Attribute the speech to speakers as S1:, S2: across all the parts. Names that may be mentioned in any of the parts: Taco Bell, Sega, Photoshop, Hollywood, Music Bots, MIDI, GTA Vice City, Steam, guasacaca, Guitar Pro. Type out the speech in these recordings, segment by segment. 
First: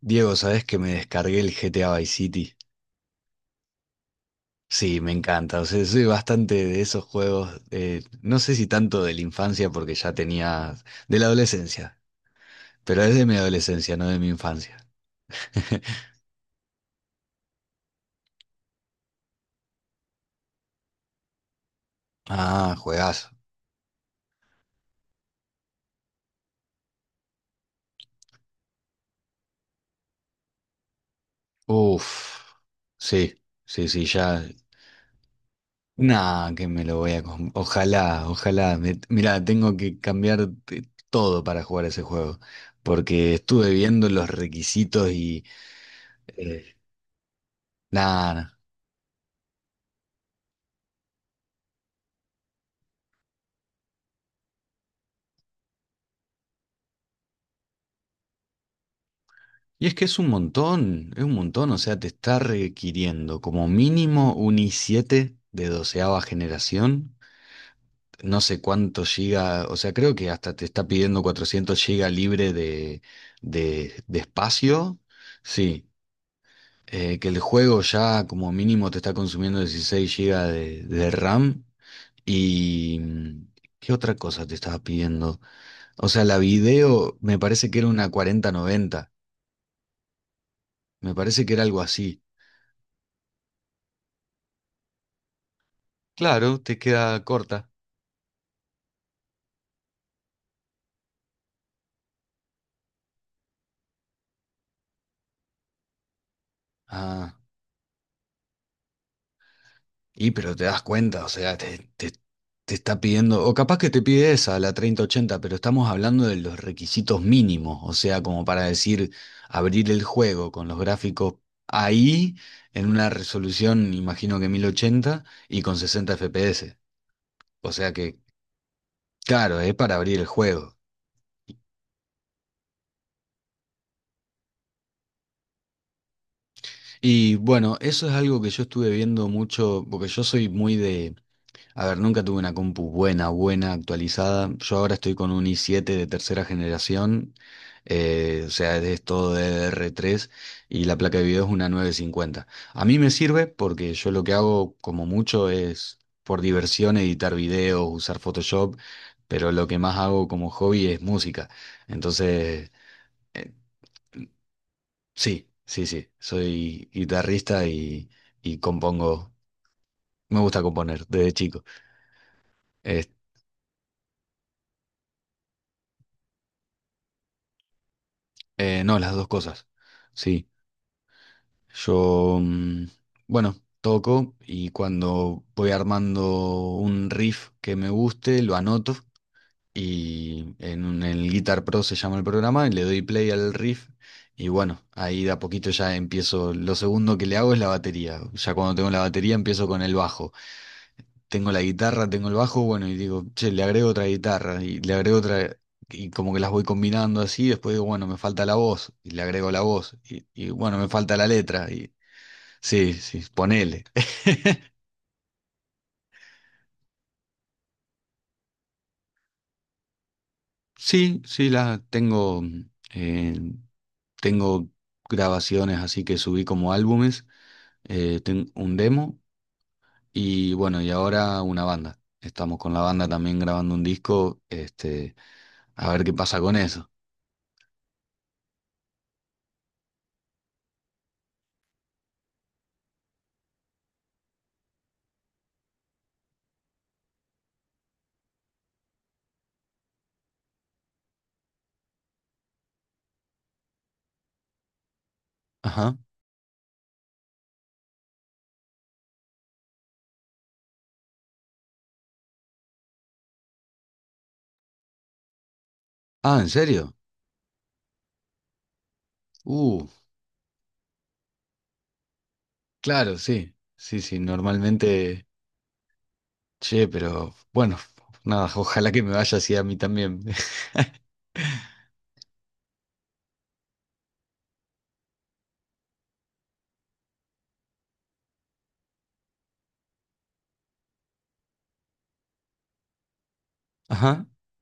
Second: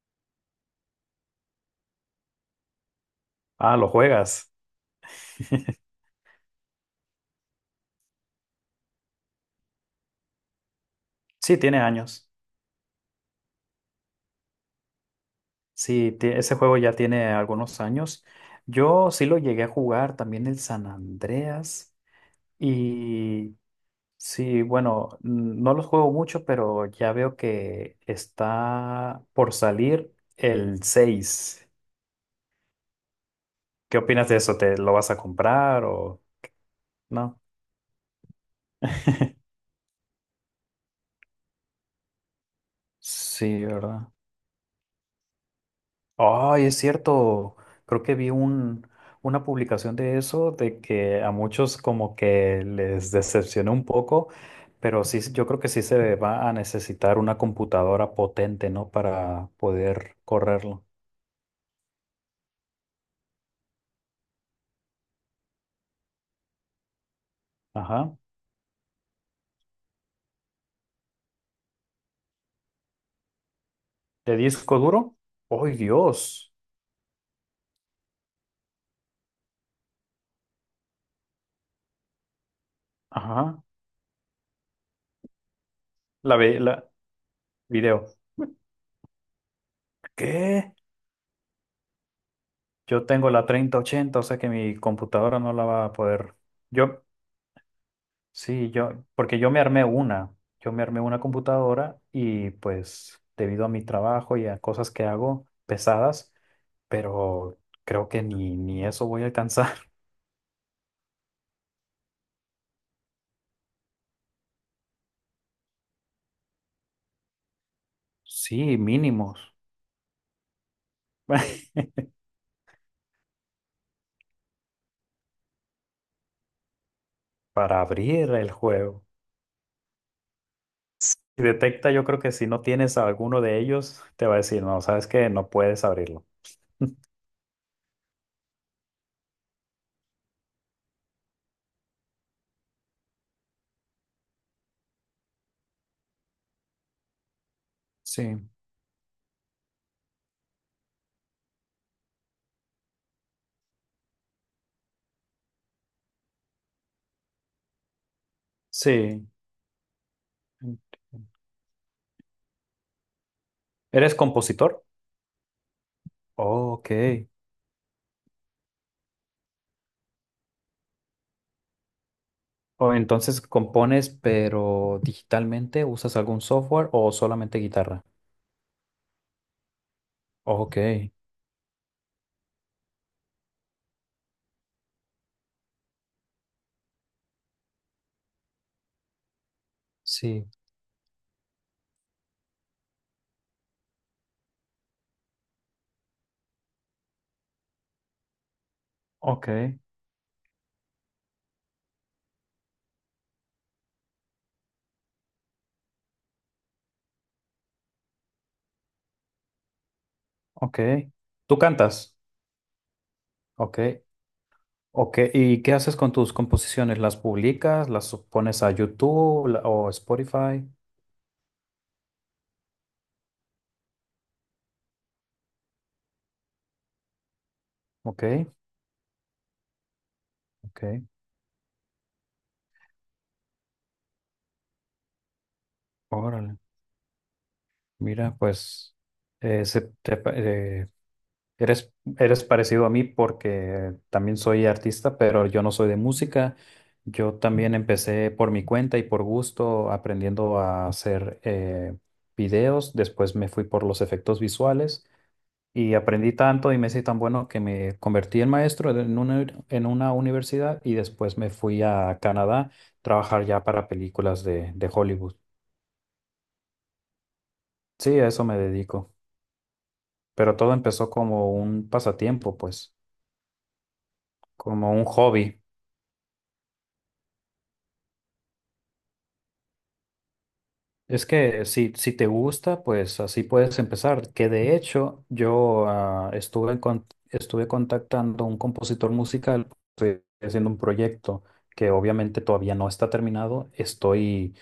S1: Diego, ¿sabes que me descargué el GTA Vice City?
S2: Ah, lo juegas.
S1: Sí, me encanta. O sea, soy bastante de esos juegos. No sé si tanto de la infancia, porque ya tenía. De la
S2: Sí, tiene
S1: adolescencia.
S2: años.
S1: Pero es de mi adolescencia, no de mi infancia.
S2: Ese juego ya tiene algunos años. Yo sí lo llegué a jugar, también el San Andreas.
S1: Ah, juegazo.
S2: Y sí, bueno, no los juego mucho, pero ya veo que está por salir el 6.
S1: Uf. Sí, sí,
S2: ¿Qué
S1: sí,
S2: opinas de
S1: ya.
S2: eso? ¿Te lo vas a comprar o
S1: Nah, que me lo voy a.
S2: no?
S1: Ojalá, ojalá. Mirá, tengo que cambiar todo para jugar ese juego. Porque
S2: Sí,
S1: estuve viendo
S2: ¿verdad?
S1: los requisitos y.
S2: Ay,
S1: eh,
S2: es cierto. Creo que
S1: nada.
S2: una publicación de eso, de que a muchos como que les decepcionó un poco, pero sí, yo creo que sí se va a necesitar una computadora potente, ¿no? Para
S1: Y es que
S2: poder correrlo.
S1: es un montón, o sea, te está requiriendo como mínimo un i7 de doceava generación,
S2: Ajá.
S1: no sé cuánto giga, o sea, creo que hasta te está pidiendo 400 giga libre de
S2: ¿De disco
S1: espacio,
S2: duro? ¡Ay,
S1: sí,
S2: Dios!
S1: que el juego ya como mínimo te está consumiendo 16 giga de RAM y... mm,
S2: Ajá.
S1: ¿qué otra cosa te estaba pidiendo? O sea,
S2: La,
S1: la
S2: ve- la
S1: video me parece que era
S2: video.
S1: una 4090,
S2: ¿Qué?
S1: me parece que era algo así.
S2: Yo tengo la treinta ochenta, o sea que mi computadora no la va a poder.
S1: Claro, te
S2: Yo,
S1: queda corta.
S2: Sí, porque yo me armé una computadora y pues debido a mi trabajo y a cosas que hago pesadas,
S1: Ah,
S2: pero creo que ni eso voy a alcanzar.
S1: y pero te das cuenta, o sea, te está pidiendo, o capaz que te pide esa, la 3080, pero estamos hablando de los requisitos mínimos, o sea, como para
S2: Sí,
S1: decir,
S2: mínimos.
S1: abrir el juego con los gráficos ahí, en una resolución, imagino que 1080 y con 60 FPS. O
S2: Para
S1: sea que,
S2: abrir el juego.
S1: claro, es para abrir el juego.
S2: Y detecta, yo creo que si no tienes alguno de ellos, te va a decir, no, sabes que no puedes abrirlo.
S1: Y bueno, eso es algo que yo estuve viendo mucho, porque yo soy muy de a ver, nunca tuve una compu buena, buena, actualizada. Yo ahora estoy con un i7 de tercera generación,
S2: Sí,
S1: o sea, es todo D D r 3 y la placa de video es una 950. A mí me sirve porque yo lo que hago como mucho es por diversión editar videos, usar Photoshop,
S2: sí.
S1: pero lo que más hago como hobby es música. Entonces, eh,
S2: ¿Eres compositor?
S1: sí, sí, sí,
S2: Oh,
S1: soy
S2: ok.
S1: guitarrista y compongo, me gusta componer desde chico.
S2: O entonces compones, pero digitalmente, ¿usas algún software o solamente guitarra?
S1: No, las dos cosas. Sí,
S2: Ok,
S1: yo, bueno, toco y cuando voy armando un riff que me guste, lo anoto
S2: sí,
S1: y el Guitar Pro se llama el programa y le doy play al riff y bueno, ahí de a poquito ya empiezo. Lo segundo que le hago es la batería. Ya cuando tengo la batería
S2: ok,
S1: empiezo con el bajo, tengo la guitarra, tengo el bajo, bueno, y digo, che, le agrego otra guitarra y le agrego otra, y como que las voy combinando así, después digo, bueno, me falta la voz, y le agrego la voz, y bueno,
S2: ok.
S1: me falta la
S2: ¿Tú
S1: letra, y
S2: cantas?
S1: sí, sí,
S2: Ok,
S1: ponele.
S2: ok. ¿Y qué haces con tus composiciones? ¿Las publicas? ¿Las pones a YouTube o Spotify?
S1: Sí, sí, la tengo, eh, tengo grabaciones así que subí como álbumes,
S2: Ok,
S1: tengo un demo y bueno,
S2: ok.
S1: y ahora una banda. Estamos con la banda también grabando un disco, este, a ver qué pasa con
S2: Órale.
S1: eso.
S2: Mira, pues eh, se, Eres, eres parecido a mí porque también soy artista, pero yo no soy de música. Yo también empecé por mi cuenta y por gusto aprendiendo a hacer videos. Después me fui por los efectos visuales y
S1: Ajá.
S2: aprendí tanto y me hice tan bueno que me convertí en maestro en una universidad y después me fui a Canadá a trabajar ya para películas de Hollywood.
S1: Ah, ¿en serio?
S2: Sí, a eso me dedico.
S1: Uh,
S2: Pero todo empezó como un pasatiempo, pues,
S1: Claro, sí, sí, sí,
S2: como un
S1: normalmente,
S2: hobby.
S1: che, pero bueno, nada, ojalá que me vaya así a mí también.
S2: Es que si te gusta, pues así puedes empezar. Que de hecho yo estuve contactando a un compositor musical, estoy haciendo un proyecto que obviamente todavía no está terminado,
S1: Ajá,
S2: estoy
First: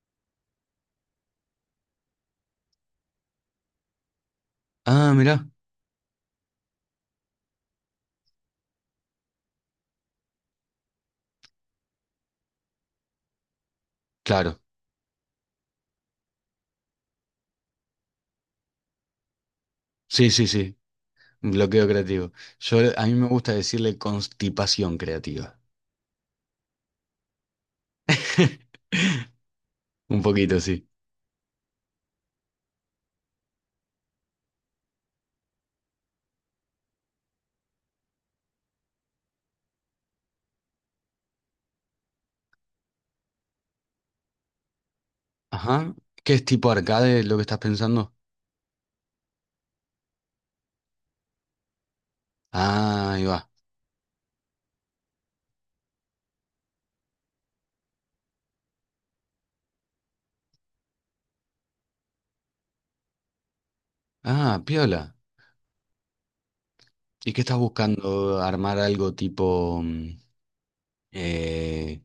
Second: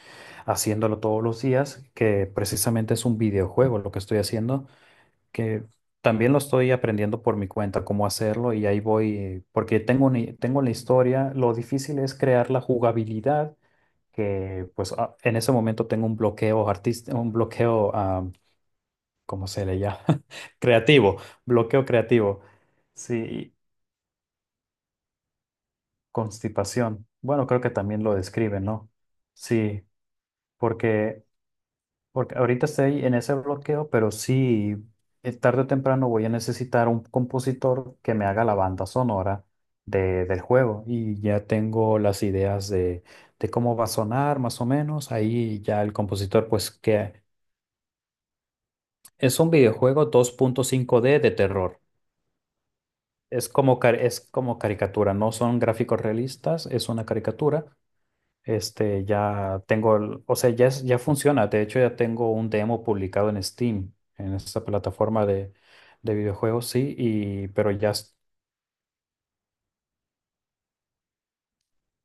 S2: haciéndolo todos los días, que precisamente es un videojuego lo que estoy haciendo,
S1: ah, mirá,
S2: que también lo estoy aprendiendo por mi cuenta cómo hacerlo y ahí voy, porque tengo la historia, lo difícil es crear la jugabilidad
S1: claro,
S2: que pues en ese momento tengo un bloqueo artístico, ¿cómo se le llama?
S1: sí, sí, sí,
S2: Creativo, bloqueo
S1: bloqueo creativo.
S2: creativo.
S1: Yo, a mí me gusta
S2: Sí,
S1: decirle constipación creativa.
S2: constipación. Bueno, creo que también lo describe, ¿no? Sí,
S1: Un poquito, sí.
S2: porque, porque ahorita estoy en ese bloqueo, pero sí, tarde o temprano voy a necesitar un compositor que me haga la banda sonora de, del juego y ya tengo las ideas de cómo va a sonar más o menos. Ahí ya el
S1: Ajá, ¿qué es
S2: compositor
S1: tipo
S2: pues
S1: arcade
S2: que...
S1: lo que estás pensando?
S2: Es un videojuego 2.5D de terror.
S1: Ah, ahí va.
S2: Es como caricatura, no son gráficos realistas, es una caricatura. Este, ya tengo, el- o sea, ya, es- ya funciona. De hecho, ya tengo un demo publicado en Steam, en
S1: Ah,
S2: esta
S1: piola.
S2: plataforma de videojuegos, sí,
S1: ¿Y qué
S2: y,
S1: estás
S2: pero ya...
S1: buscando? ¿Armar algo tipo eh,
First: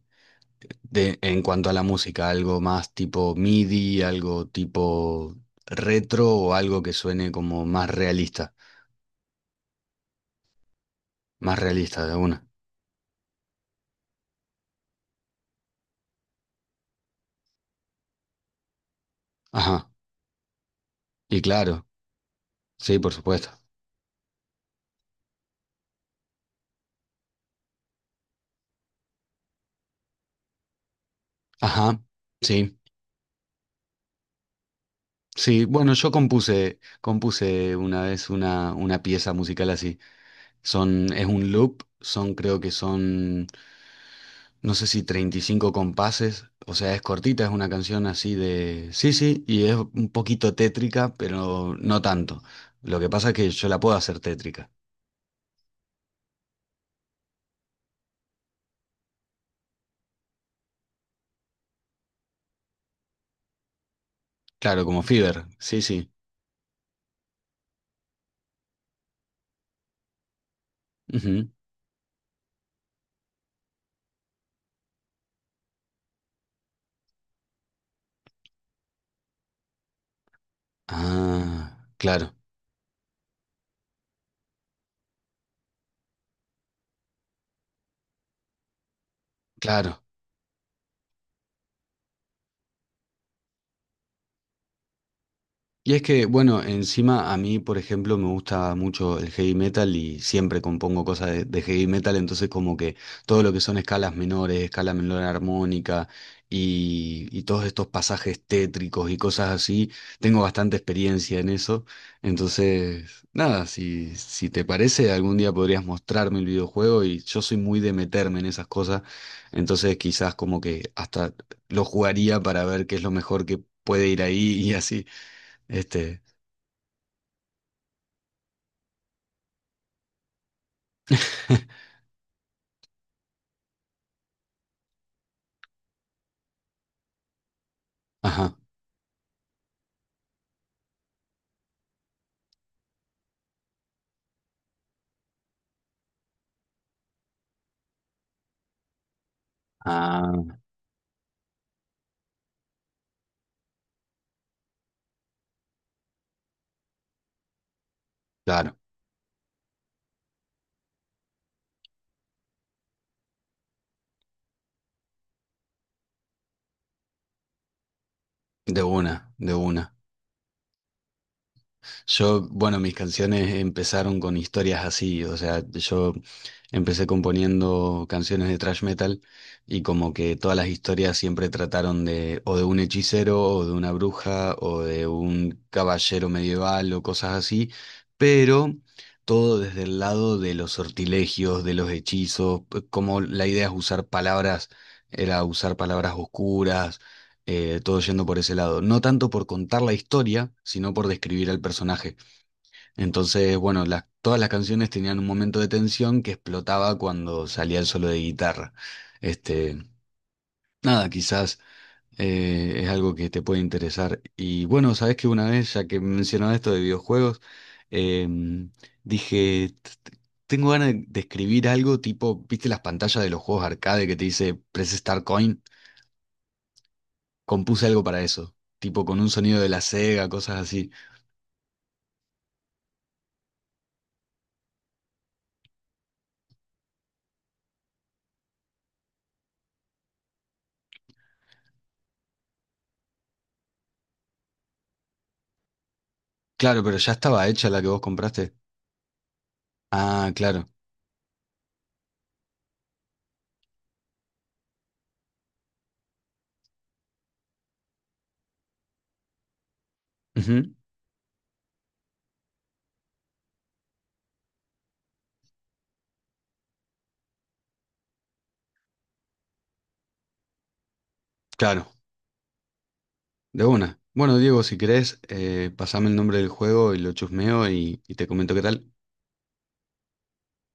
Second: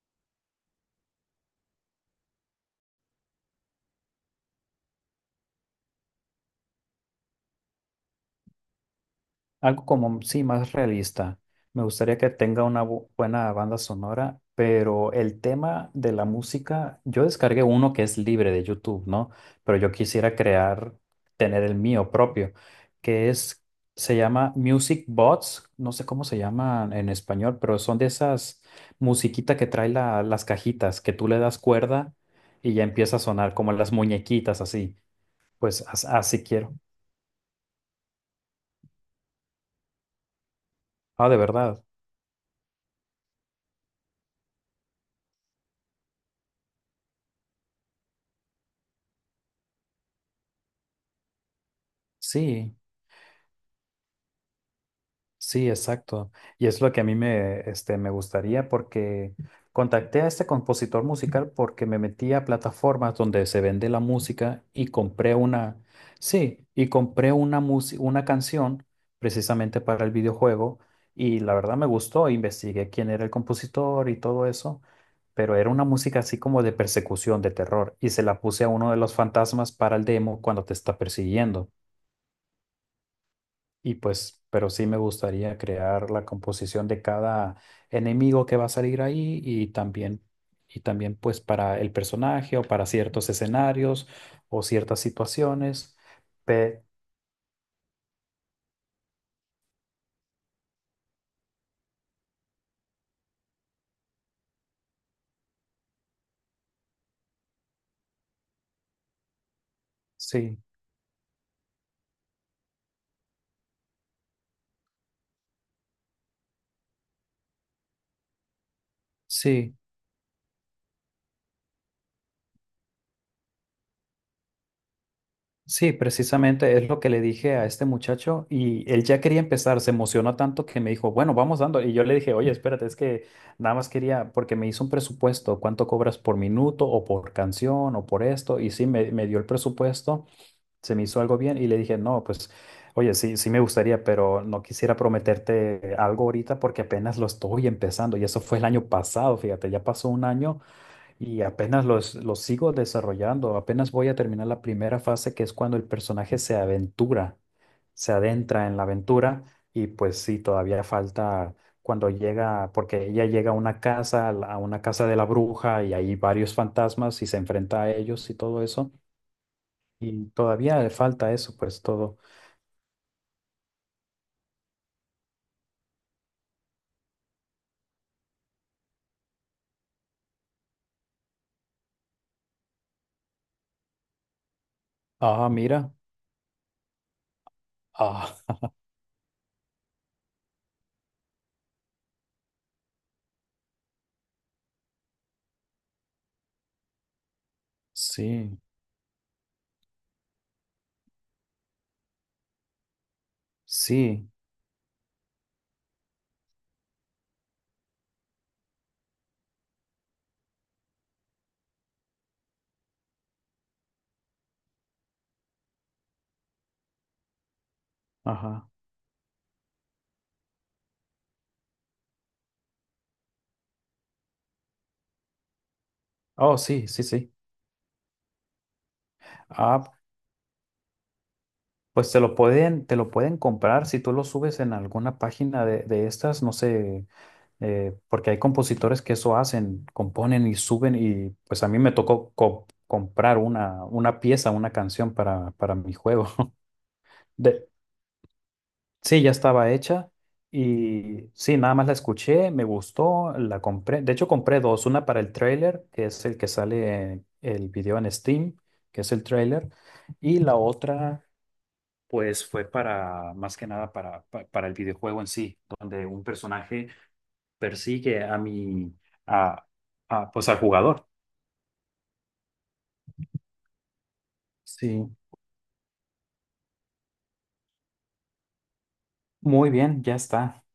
S1: de, en cuanto a la música, algo más tipo MIDI, algo tipo retro o algo que suene como
S2: Algo como, sí, más realista.
S1: más
S2: Me
S1: realista de
S2: gustaría que
S1: una.
S2: tenga una buena banda sonora, pero el tema de la música, yo descargué uno que es libre de YouTube, ¿no? Pero
S1: Ajá,
S2: yo quisiera crear,
S1: y
S2: tener el
S1: claro,
S2: mío propio,
S1: sí, por
S2: que
S1: supuesto.
S2: es, se llama Music Bots, no sé cómo se llaman en español, pero son de esas musiquita que las cajitas, que tú le das
S1: Ajá,
S2: cuerda y
S1: sí,
S2: ya empieza a sonar como las muñequitas así.
S1: sí, bueno,
S2: Así quiero.
S1: compuse una vez una pieza musical así. Son, es
S2: Ah, de
S1: un loop,
S2: verdad.
S1: son creo que son no sé si 35 compases, o sea, es cortita, es una canción así de... Sí, sí, y es un poquito tétrica, pero no tanto.
S2: Sí.
S1: Lo que pasa es que yo la puedo hacer tétrica.
S2: Sí, exacto. Y es lo que a mí me, este, me gustaría porque contacté a este compositor musical porque me metí a plataformas donde se vende la música
S1: Claro,
S2: y
S1: como Fever, sí, sí.
S2: sí, y compré una música, una canción precisamente para el videojuego y
S1: Ujú.
S2: la verdad me gustó, investigué quién era el compositor y todo eso, pero era una música así como de persecución, de terror y se la puse a uno de los fantasmas para el demo cuando te está persiguiendo.
S1: Ah, claro,
S2: Y pues, pero sí me gustaría crear la composición de cada enemigo que va a salir ahí
S1: claro.
S2: y también pues para el personaje o para ciertos escenarios o ciertas
S1: Y
S2: situaciones.
S1: es que, bueno,
S2: Pe-
S1: encima a mí, por ejemplo, me gusta mucho el heavy metal y siempre compongo cosas de heavy metal, entonces como que todo lo que son escalas menores, escala menor armónica y todos estos pasajes tétricos y cosas así, tengo
S2: sí,
S1: bastante experiencia en eso. Entonces, nada, si, si te parece, algún día podrías mostrarme el videojuego y yo soy muy de meterme en esas cosas,
S2: sí,
S1: entonces quizás como que hasta lo jugaría para ver qué es lo mejor que puede ir ahí y así.
S2: sí,
S1: Este,
S2: precisamente es lo que le dije a este muchacho y él ya quería empezar, se emocionó tanto que me dijo, bueno, vamos dando. Y yo le dije, oye, espérate, es que nada más quería, porque me hizo un presupuesto, cuánto cobras por minuto o por canción o por
S1: ajá,
S2: esto, y sí, me dio el presupuesto. Se me hizo algo bien y le dije, no, pues, oye, sí, sí me gustaría, pero no quisiera prometerte algo ahorita porque apenas lo estoy empezando y eso fue el año pasado, fíjate, ya pasó un
S1: ah,
S2: año y apenas los sigo desarrollando, apenas voy a terminar la primera fase que es cuando el personaje se aventura, se adentra en
S1: claro,
S2: la aventura y pues sí, todavía falta... Cuando llega, porque ella llega a una casa, a una casa de la bruja y hay varios fantasmas y se enfrenta a ellos y todo
S1: de
S2: eso.
S1: una, de una.
S2: Y todavía le falta eso, pues todo.
S1: Yo, bueno, mis canciones empezaron con historias así, o sea, yo empecé componiendo canciones de thrash metal y como que todas las historias siempre trataron de o de un hechicero o de una bruja o de
S2: Ah,
S1: un
S2: mira.
S1: caballero medieval o cosas así,
S2: Ah,
S1: pero todo desde el lado de los sortilegios, de los hechizos, como la idea es usar palabras, era usar palabras oscuras, todo yendo por ese
S2: sí,
S1: lado. No tanto por contar la historia, sino por describir al personaje. Entonces, bueno,
S2: sí,
S1: todas las canciones tenían un momento de tensión que explotaba cuando salía el solo de guitarra. Este, nada, quizás es algo que te puede interesar. Y bueno, sabes que una vez, ya que mencionaba esto de videojuegos,
S2: ajá.
S1: em, dije, tengo ganas de escribir algo tipo, ¿viste las pantallas de los juegos arcade que te dice Press Start Coin?"
S2: Oh, sí, sí, sí.
S1: Compuse algo para eso, tipo con un sonido de la
S2: Ah,
S1: Sega, cosas así.
S2: pues te lo pueden comprar si tú lo subes en alguna página de estas, no sé, porque hay compositores que eso hacen, componen y suben y pues a mí me tocó comprar una pieza, una canción para mi juego.
S1: Claro, pero ya estaba
S2: De,
S1: hecha la que vos compraste.
S2: sí, ya estaba hecha
S1: Ah, claro.
S2: y sí, nada más la escuché, me gustó, la compré. De hecho, compré dos, una para el trailer, que es el que sale en el video en Steam, que es el trailer, y la
S1: Ujú.
S2: otra, pues fue para, más que nada, para el videojuego en sí, donde un personaje persigue a mi, a, a, pues al jugador.
S1: Claro. De una. Bueno, Diego, si
S2: Sí,
S1: querés, pasame el nombre del juego y lo chusmeo y te comento qué tal.
S2: muy bien, ya está.